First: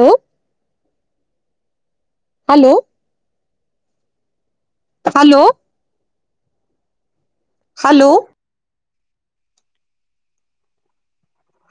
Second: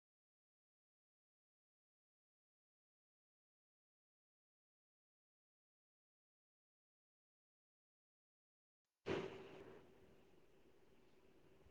हो hello hello hello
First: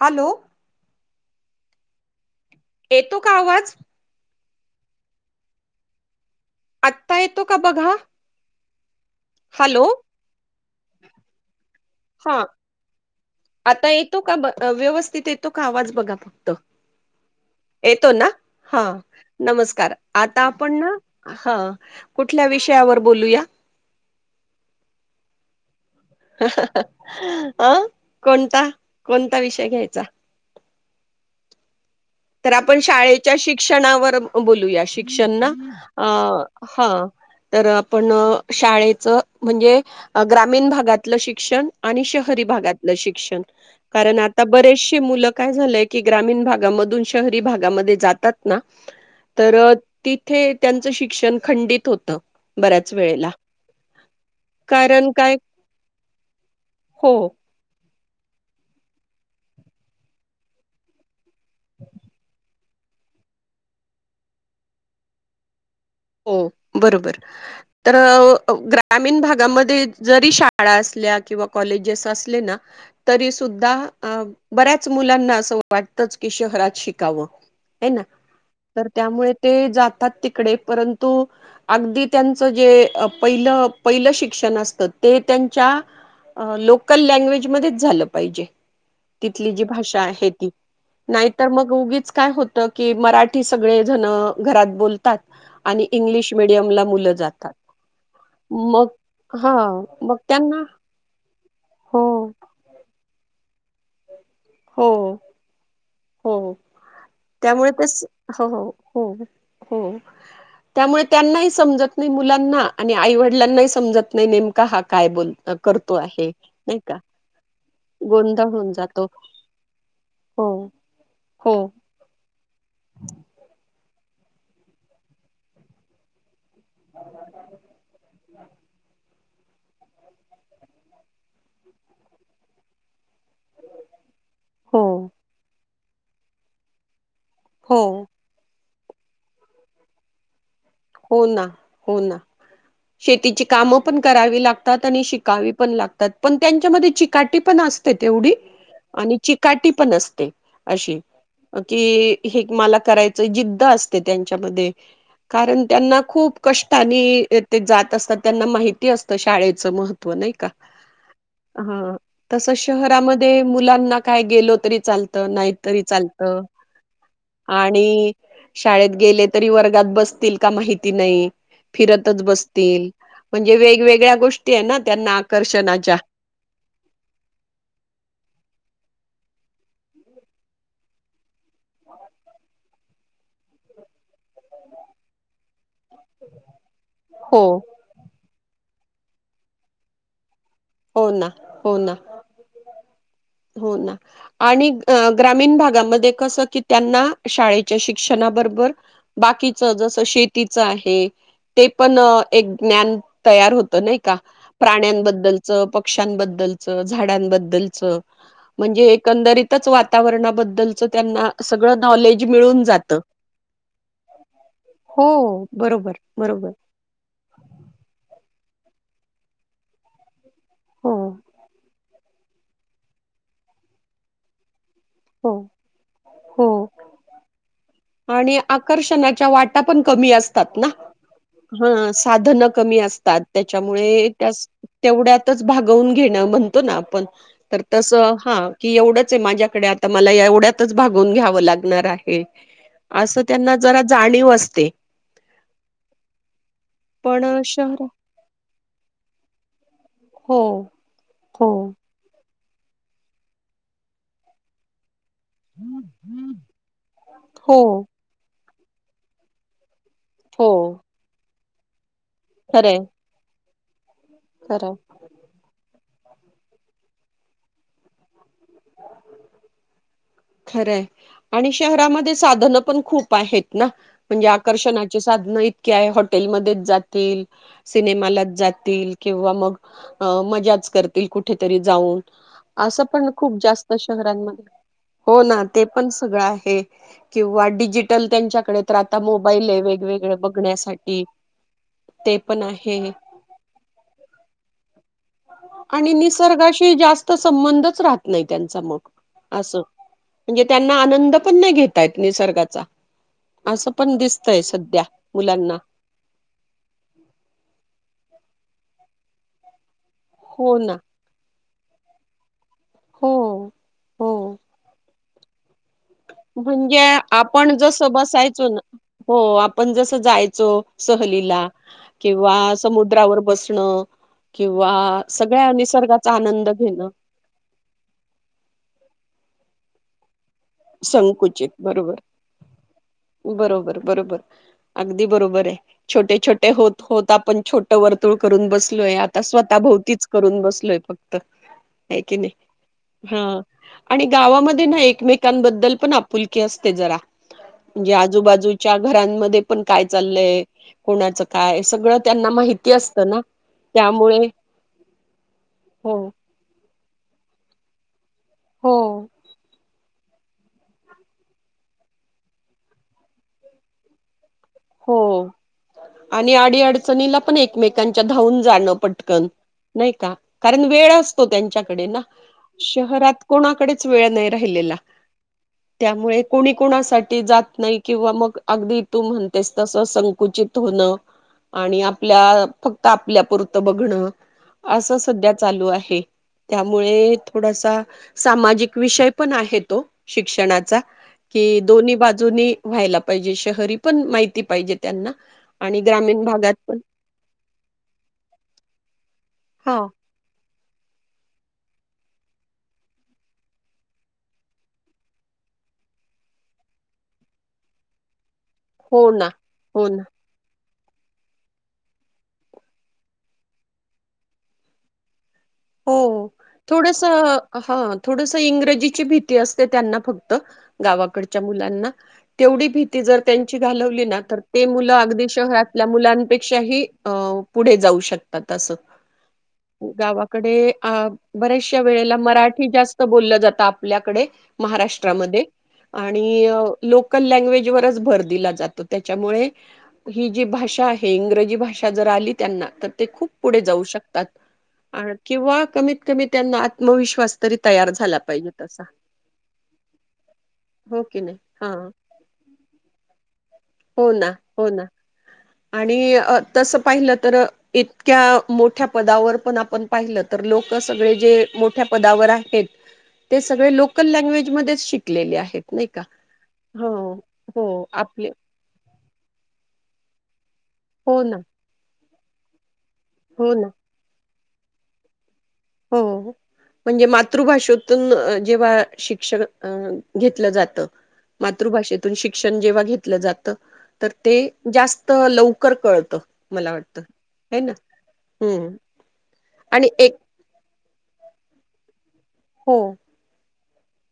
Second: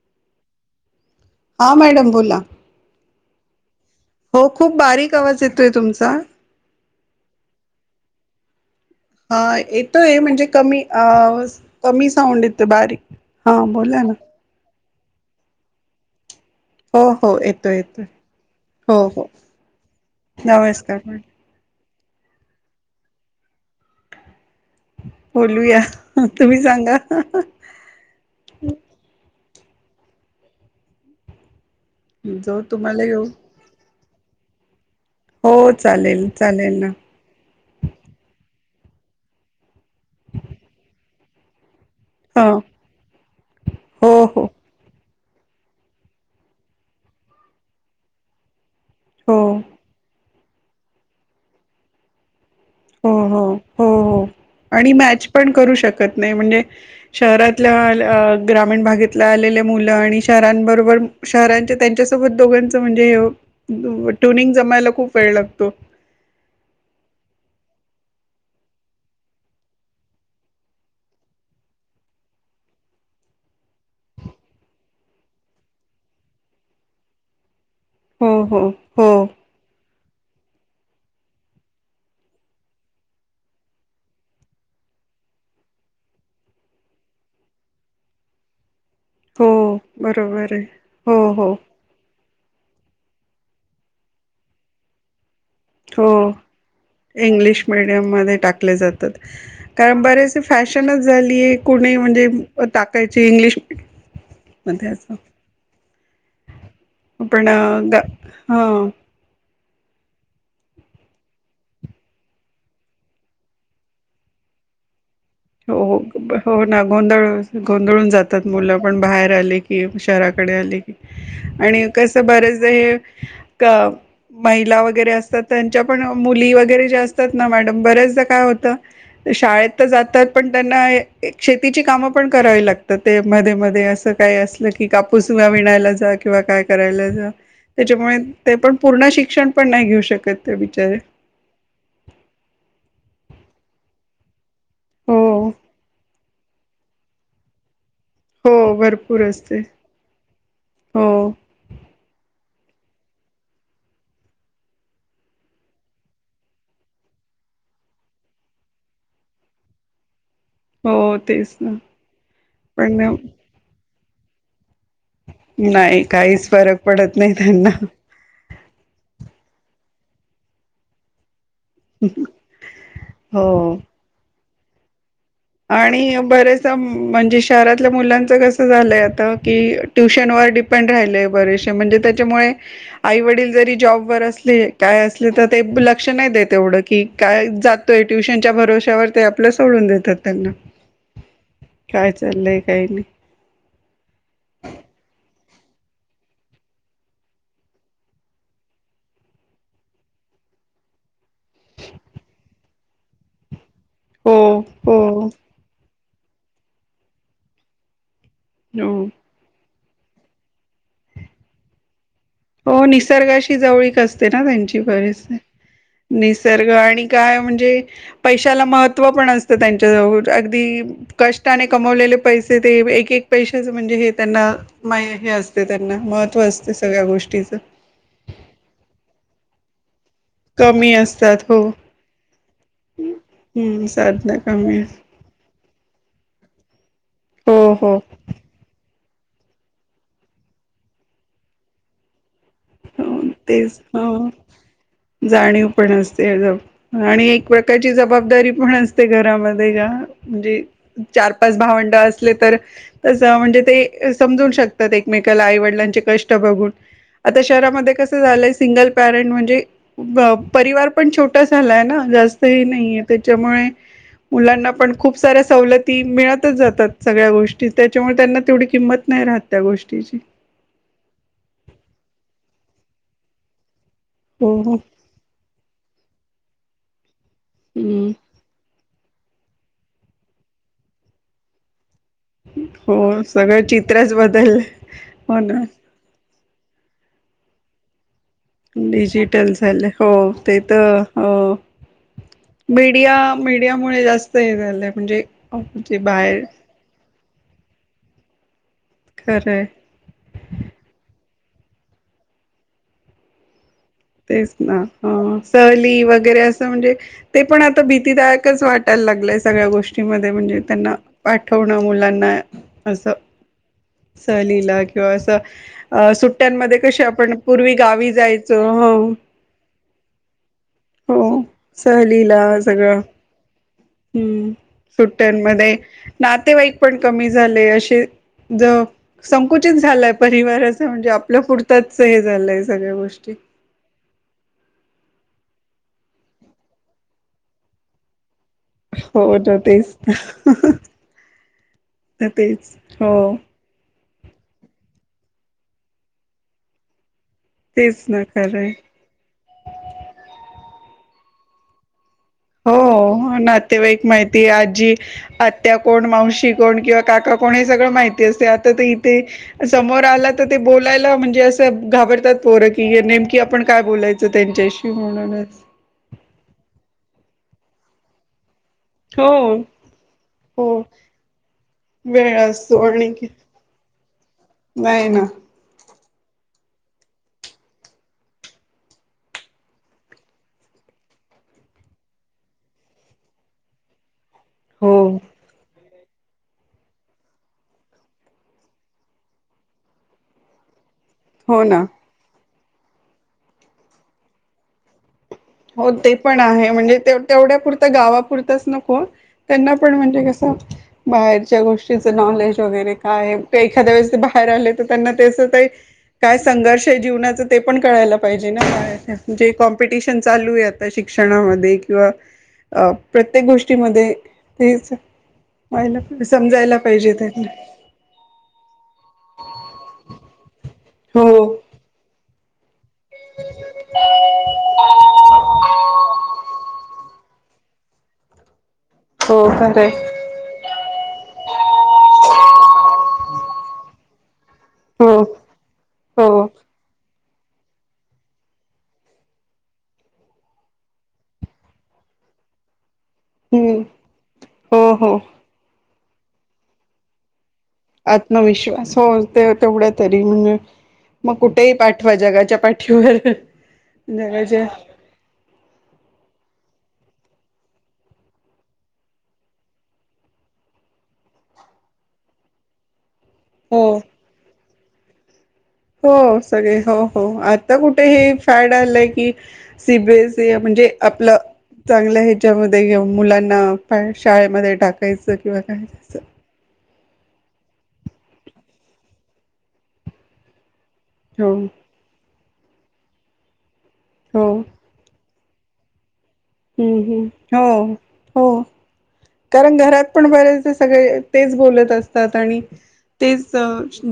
hello हां madam बोला येतो का आवाज हो खूप बारीक आवाज येतोय तुमचा आत्ता येतो का बघा हा हॅलो येतोय म्हणजे कमी अ कमी हा साऊंड येतो बारीक हा आता बोला ना येतो का व्यवस्थित येतो का आवाज बघा फक्त हो हो येतोय येतोय येतो ना हा हो हो नमस्कार आता आपण नमस्कार मॅडम हा कुठल्या विषयावर बोलूया बोलूया तुम्ही सांगा अ कोणता कोणता विषय घ्यायचा तर जो आपण तुम्हाला येऊ शाळेच्या शिक्षणावर बोलूया शिक शिक्षण ना हो आ चालेल चालेल ना हा तर आपण शाळेच म्हणजे ग्रामीण भागातलं शिक्षण आणि शहरी शहरी ह भागातल्या शिक्षण हो कारण आता हो बरीचशी मुलं काय झाले की ग्रामीण भागामधून शहरी भागामध्ये जातात ना हो तर ती ते त्यांचं शिक्षण खंडित होतं. बऱ्याच हो वेळेला हो हो हो आणि कारण मॅच काय पण करू शकत नाही म्हणजे हो शहरात ग्रामीण भागेतल्या आलेल्या मुलं आणि शहरांबरोबर शहरांच्या त्यांच्यासोबत दोघांच म्हणजे ट्युनिंग जमायला खूप वेळ लागतो. हो बरोबर तर ग्रामीण भागामध्ये जरी शाळा असल्या किंवा कॉलेजेस असले ना तरी सुद्धा बऱ्याच मुलांना असं वाटतंच की शहरात शिकावं. ह ना हो हो तर हो त्यामुळे ते जातात तिकडे परंतु अगदी त्यांचं जे पहिलं पहिलं शिक्षण असतं ते त्यांच्या लोकल लँग्वेजमध्येध्येच झालं पाहिजे. तिथली हो जी भाषा आहे ती बरोबर हो नाहीतर हो मग उगीच काय होत. की मराठी सगळे जण घरात बोलतात. आणि हो इंग्लिश मिडियमला मुलं जातात. इंग्लिश मिडियम मध्ये टाकले मग जातात हा कारण मग बरेसे फॅश त्यांना फॅशनच झालीय कुणी हो म्हणजे टाकायचे इंग्लिश मच हो हो आपण त्यामुळे ग तेच हो हो हा हो हो त्यामुळे त्यांनाही समजत नाही मुलांना आणि आईवडिलांनाही समजत नाही नेमका हा काय बोल हो करतो आहे हो हो नाही ना का गोंदळ गोंधळून जातात गोंधळ होऊन मुलं पण जातो बाहेर आले की हो शहराकडे आले की हो आणि कस बरेच महिला वगैरे असतात त्यांच्या पण मुली व वर असात मॅडम बरेचदा काय होत शळेत जातात पण त्यांना शेतीची कामं पण करावी लागत ते मध्ये मध्ये असं काय असलं हो की कापूस तुया विनायला जा किंवा काय करायला जा हो त्याच्यामुळे ते पण पूर्ण शिक्षण पण नाही घेऊ शकत ते बिचारे हो ना हो ना शेतीची कामं पण करावी लागते. आणि हो शिकावी पण लागतात पण त्यांच्यामध्ये चिकाटी पण असते. तेवढी हो आणि भरपूर असते चिकाटी पण असते अशी हो की हे मला करायचं जिद्द असते त्यांच्यामध्ये कारण त्यांना खूप कष्टानी ते जात असतात त्यांना माहिती असतं शाळेचं महत्व नाही का हो तेच ना ह तस पण शहरामध्ये मुलांना काय गेलो तरी चालत नाही तरी चालत काहीच फरक पडत नाही त्यांना आणि शाळेत गेले तरी वर्गात बसतील का माहिती नाही फिरतच बसतील म्हणजे हो. वेगवेगळ्या गोष्टी आहे ना त्या नाक आणि बरेच म्हणज शहरातल्या मुलांच कस झालंय आता क ट्यशन पण राहिलेय बरेसे म्हणजे त्याच्यामुळे आई वडील जरी जॉबवरर असले काय असले तर ते लक्ष नाही द तेवढं कि काय हो. जातोय ट्युशनच्या भरोश्यावर ते आपल्या सोडून देतात त्यांना हो ना हो ना काय चाललंय काही नाही हो ना आणि ग्रामीण भागामध्ये कसं की त्यांना शाळेच्या शिक्षणाबरोबर बाकीच जस शेतीच आहे ते पण एक ज्ञान तयार होत नाही का हो हो प्राण्यांबद्दल पक्षांबद्दलच झाडांबद्दलचं म्हणजे हो एकंदरीत म्हणजे च वातावरणाबद्दलच त्यांना सगळं नॉलेज मिळून हो जातं. निसर्गाशी जवळीक असते ना त्यांची बरीच हो, बरोबर, बरोबर. निसर्ग आणि काय म्हणजे पैशाला महत्त्व पण असतं त्यांच्याजवळ अगदी हो, कष्टाने कमवलेले पैसे ते एक एक पैशाच म्हणजे हे त्यांना मा हे हो, असते त्यांना महत्त्व हो. असते सगळ्या गोष्टीचं आणि आकर्षणाच्या वाटा पण कमी असत कमी असतात हो ध क असतात हम्म साधना कमी त्यामुळेव भागवून घेणं म्हणतो ना आपण हो तर हो तसं हा की एवढंच आहे माझ्याकडे तर मला एवढ्यातच भागून घ्यावं लागणार आहे असं हो त्यांना तेच जरा हो जाणीव असते जाणीव पण असते पण आणि अ, एक शहर प्रकारची ज जबाबदारी पण असते घरामध्ये का हो, म्हणजे चार हो, पाच भावंड असले तर तसं म्हणजे ते समजून शकतात एकमेकाला आईवडिलांचे कष्ट बघून आता हो, शहरामध्ये कसं झालंय सिंगल पॅरंट म्हणजे हो. परिवार पण छोटा झालाय ना जास्त ह खरंय, नाहीे त्याच्यामुळे खरंय. मुलांना पण खूप साऱ्या सवलती मिळतच जातात सगळ्या गोष्टी त्याच्यामुळे त्यांना तेवढी किंमत नाही राहत त्या गोष्टीची खरं आणि शहरामध्ये साधन पण खूप आहेत ना म्हणजे हो हो आकर्षणाचे साधन इतक्या आहे हॉटेलमध्येच जातील सिनेमालाच जातील किंवा मग मजाच करतील कुठेतरी जाऊन असं पण हो जा सगळं शहर चित्रच बदललंय हो पण क डच्या डिजिटल झालं हो ते तर ते पण आहे मीडिया मीडिया मु जास्त हे झालंय म्हणजे जे बाहेर तर संबंधच राहत नाही त्यांचा मग असं खरंय म्हणजे त्यांना आनंद पण नाही घेतायेत निसर्गाचा असं पण दिसतय सध्या मुलांना र म्हण पण आ भीयच वाटायला लागय सग्या गो म हो म्हणजे ना त्यांना पाठवणं मुलांना हो असं हो सलीला किंवा असं अ सुट्ट्यांमध्ये म्हणजे कशी आपण पूर्वी जसं गावी बसायचो ना जायचं हो आपण जसं जायचो हो सहलीला किंवा सहलीला सगळं समुद्रावर बसणं हम्म किंवा सगळ्या निसर्गाचा आनंद घेणं क झा संकुचित झा परिवाराच म्हणजे आपल्या संकुचित बरोबर पुरतच हे झालंय सगळ्या गोष्टी बरोबर बरोबर अगदी बरोबर आहे छोटे छोटे होत होत आपण छोट वर्तुळ करून बसलो य आ हो ना स्वतः तेच भोवतीच करून बसलोय ना फक्त की तेच नाही हा हो आणि गावामध्ये ना एकमेकांबद्दल पण आपुलकी असते जरा म्हणजे तेच ना खरंय आजूबाजूच्या घरांमध्ये पण काय चाललय कोणाचं काय सगळं त्यांना माहिित हो नातेवाईक माहिती आजी आत्या हो कोण मावशी कोण किंवा काका कोणी सगळं माहिती असते आता हो ते इथे समोर आला तर ते बोलायला म्हणजे असं घाबरतात पोरं की नेमकी आपण काय बोलायचं त्यांच्या हो आणि अडी अडचणीला पण एकमेकांच्या धावून जाणं पड टकन हो नाही का कारण हो वेळ असतो त्यांच्याकडे ना वेळ असतो आणि शहरात कोणाकडेच वेळ नाही राहिलेला नाही ना त्यामुळे कोणी कोणासाठी जात नाही किंवा मग अगदी तू म्हण तेच तस संकुचित होणं आणि आपल्या फक्त आपल्यापुरतं बघणं हो असं सध्या चालू आहे त्यामुळे थोडासा सामाजिक विषय पण आहे तो शिक्षणाचा कि हो ना दोन्ही बाजूननी व्हायला पाहिजे शहरी पण माहिती पाहिजे त्यांना आणि हो ते ग्रामीण पण भागात आहे म्हणजे ते तेवढ्यापुरत गावापुरताच नको त्यांना हा पण म्हणजे कस बाहेरच्या गोष्टीचं नॉलेज वगैरे काय आहे ते एखाद्या वेळेस ते बाहेर आले तर त्यांना तेस काही काय संघर्ष जीवच पण कयला पाहिजे हो ना हो ना चालू आहे आता शिक्षणामध्ये किंवा अ प्रत्येक गोष्टीमध्ये तेच ला हो. समजायला थोडस पाहिजेत त्या हा थोडस इंग्रजीची भीती असते त्यांना फक्त हो गावाकडच्या मुलांना तेवढी भी ती जर त्यांची घालवली ना तर ते मुलं अगदी शहरातल्या मुलांपेक्षाही अ पुढे जाऊ शकतात अस हो खरंय गावा डे बऱ्याचशा वेळेला मराठी जास्त बोललं जातं आपल्याकडे हो महाराष्ट्रामध्ये आणि हो लोकल लँग्वेजवरच भर दिला जातो त्याच्यामुळे ही जी भाषा आहे इंग्रजी भाषा जर आली त्यांना तर ते खूप पुढे जाऊ हम्म शकतात हो हो किंवा कमीत कमी त्यांना आत्मविश्वास तरी तयार झाला पाहिजे तसा आत्मविश्वास हो ते तेवढ्या तरी म्हणजे हो की मग नाही हा कुठेही पाठ जगाच्या पाठीवर हो ना जगाच्या हो ना आणि तसं पाहिलं तर इतक्या मोठ्या पदावर पण आपण पाहिलं तर लोक सगळे जे मोठ्या पदावर आहेत ते सगळे हो लोकल लँग्वेज मच शिकलेले आहेत नाही का हो सगळे हो हो आता कुठे हे काय लाय की सीबीस म्हणजे हो आपलं ना चांगलं ह्याच्यामध्ये घेऊन हो मुलांना ना पाय शाळेमध्ये टाकायचं किंवा कायचं हो म्हणजे मातृभाषेतून जेव्हा शिक्षण घेतलं जातं हो मातृभाषेतून शिक्षण जेव्हा घेतलं जात तर ते हो जास्त तर लवकर कळत हम् ह् हो हो हम्म कारण आणि घरात एक पण बरेच सगळे तेच बोलत असतात आणि हो तेच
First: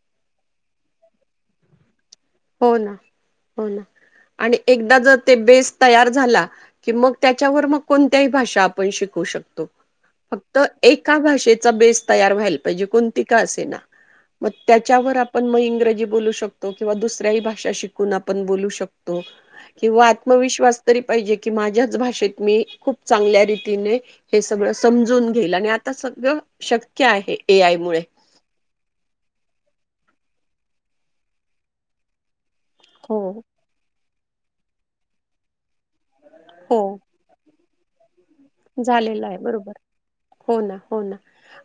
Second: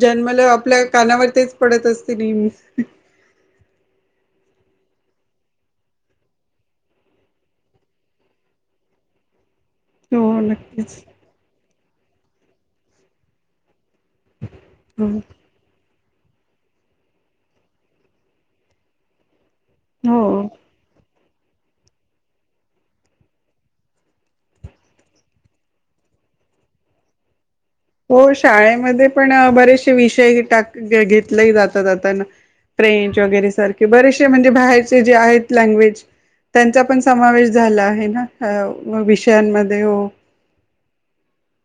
जन्मला आपल्या कानावर तेच पडत असते नेहमी हो ना हो ना आणि एकदा जर ते बेस तयार झाला कि मग त्याच्यावर मग कोणत्याही भाषा आपण शिकू शकतो हो फक्त नक्कीच एका भाषेचा बेस तयार व्हायल पाहिजे कोणती का असे ना मग हो त्याच्यावर आपण मग इंग्रजी बोलू शकतो किंवा दुस [unintelligible] भाषा शिकून बोलू शकतो किंवा हो आत्मविश्वास तरी पाहिजे की माझ्याच भाषेत मी खूप चांगल्या रीतीने हे सगळं समजून घेईल आणि आता सगळं शक्य आहे ए आय मुळे हो शाळेमध्ये पण बरेशे विषय हे टाक-घेतलेही -जात जातना फ्रेंच हो वगैरे सारखे बरेशे म्हणजे बाहेरचे जे आहेत लँग्वेज त्यांचा हो पण समावेश झालं आहे झालेलं आहे बरोबर. ना-विषयांमध्ये हो हो ना हो ना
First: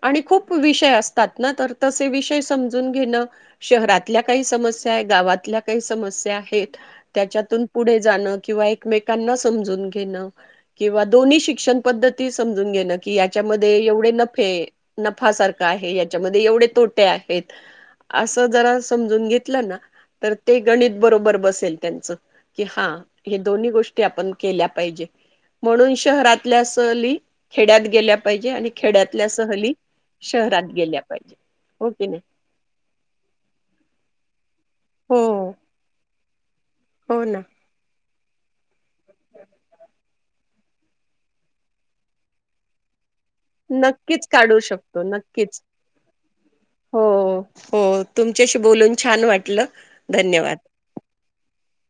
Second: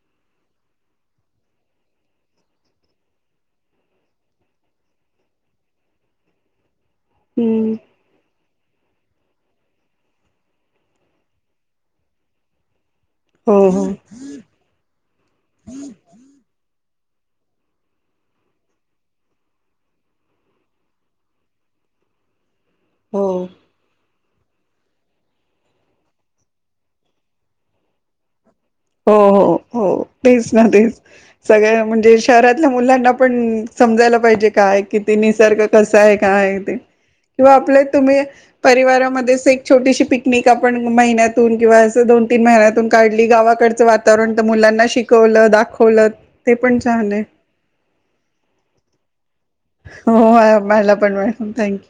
आणि खूप विषय असतात ना तर तसे विषय समजून घेणं शहरातल्या काही समस्याय गावातल्या काही समस्या आहेत त्याच्यातून हम्म पुढे जाणं किंवा एकमेकांना समजून घेणं किंवा दोन्ही शिक्षण पद्धती समजून घेण की हो याच्यामध्ये हो एवढे [inaudible] हे नफासारखं आहे याच्यामध्ये एवडे तोटे आहेत असं जरा समजून घेतलं ना तर ते गणित बरोबर बसेल त्यांचं कि हा हे हो दोन्ही गोष्टी आपण केल्या पाहिजे म्हणून शहरात [unintelligible] सली खेड्यात गेल्या पाहिजे आणि हो खेड्यातल्या हो सहली हो तेच न शहरात तेच गेल्या पाहिजे सगळ्या हो की म्हणजे नाही. शहरातल्या मुलांना पण समजायला पाहिजे काय किती हो निसर्ग कसा आहे काय ते हो ना. किंवा आपले तुम्ही परिवारामध्ये एक छोटीशी पिकनिक आपण महिन्यातून किंवा अस दोन तीन महिन्यातून काढली गावाात नक्कीच वातावरण तर काढू मुलांना शकतो शिकवलं नक्कीच दाखवलं ते पण हो छान आहे हो तुमच्याशी बोलून छान वाटलं हो धन्यवाद. पाहिला पण मॅडम थँक्यू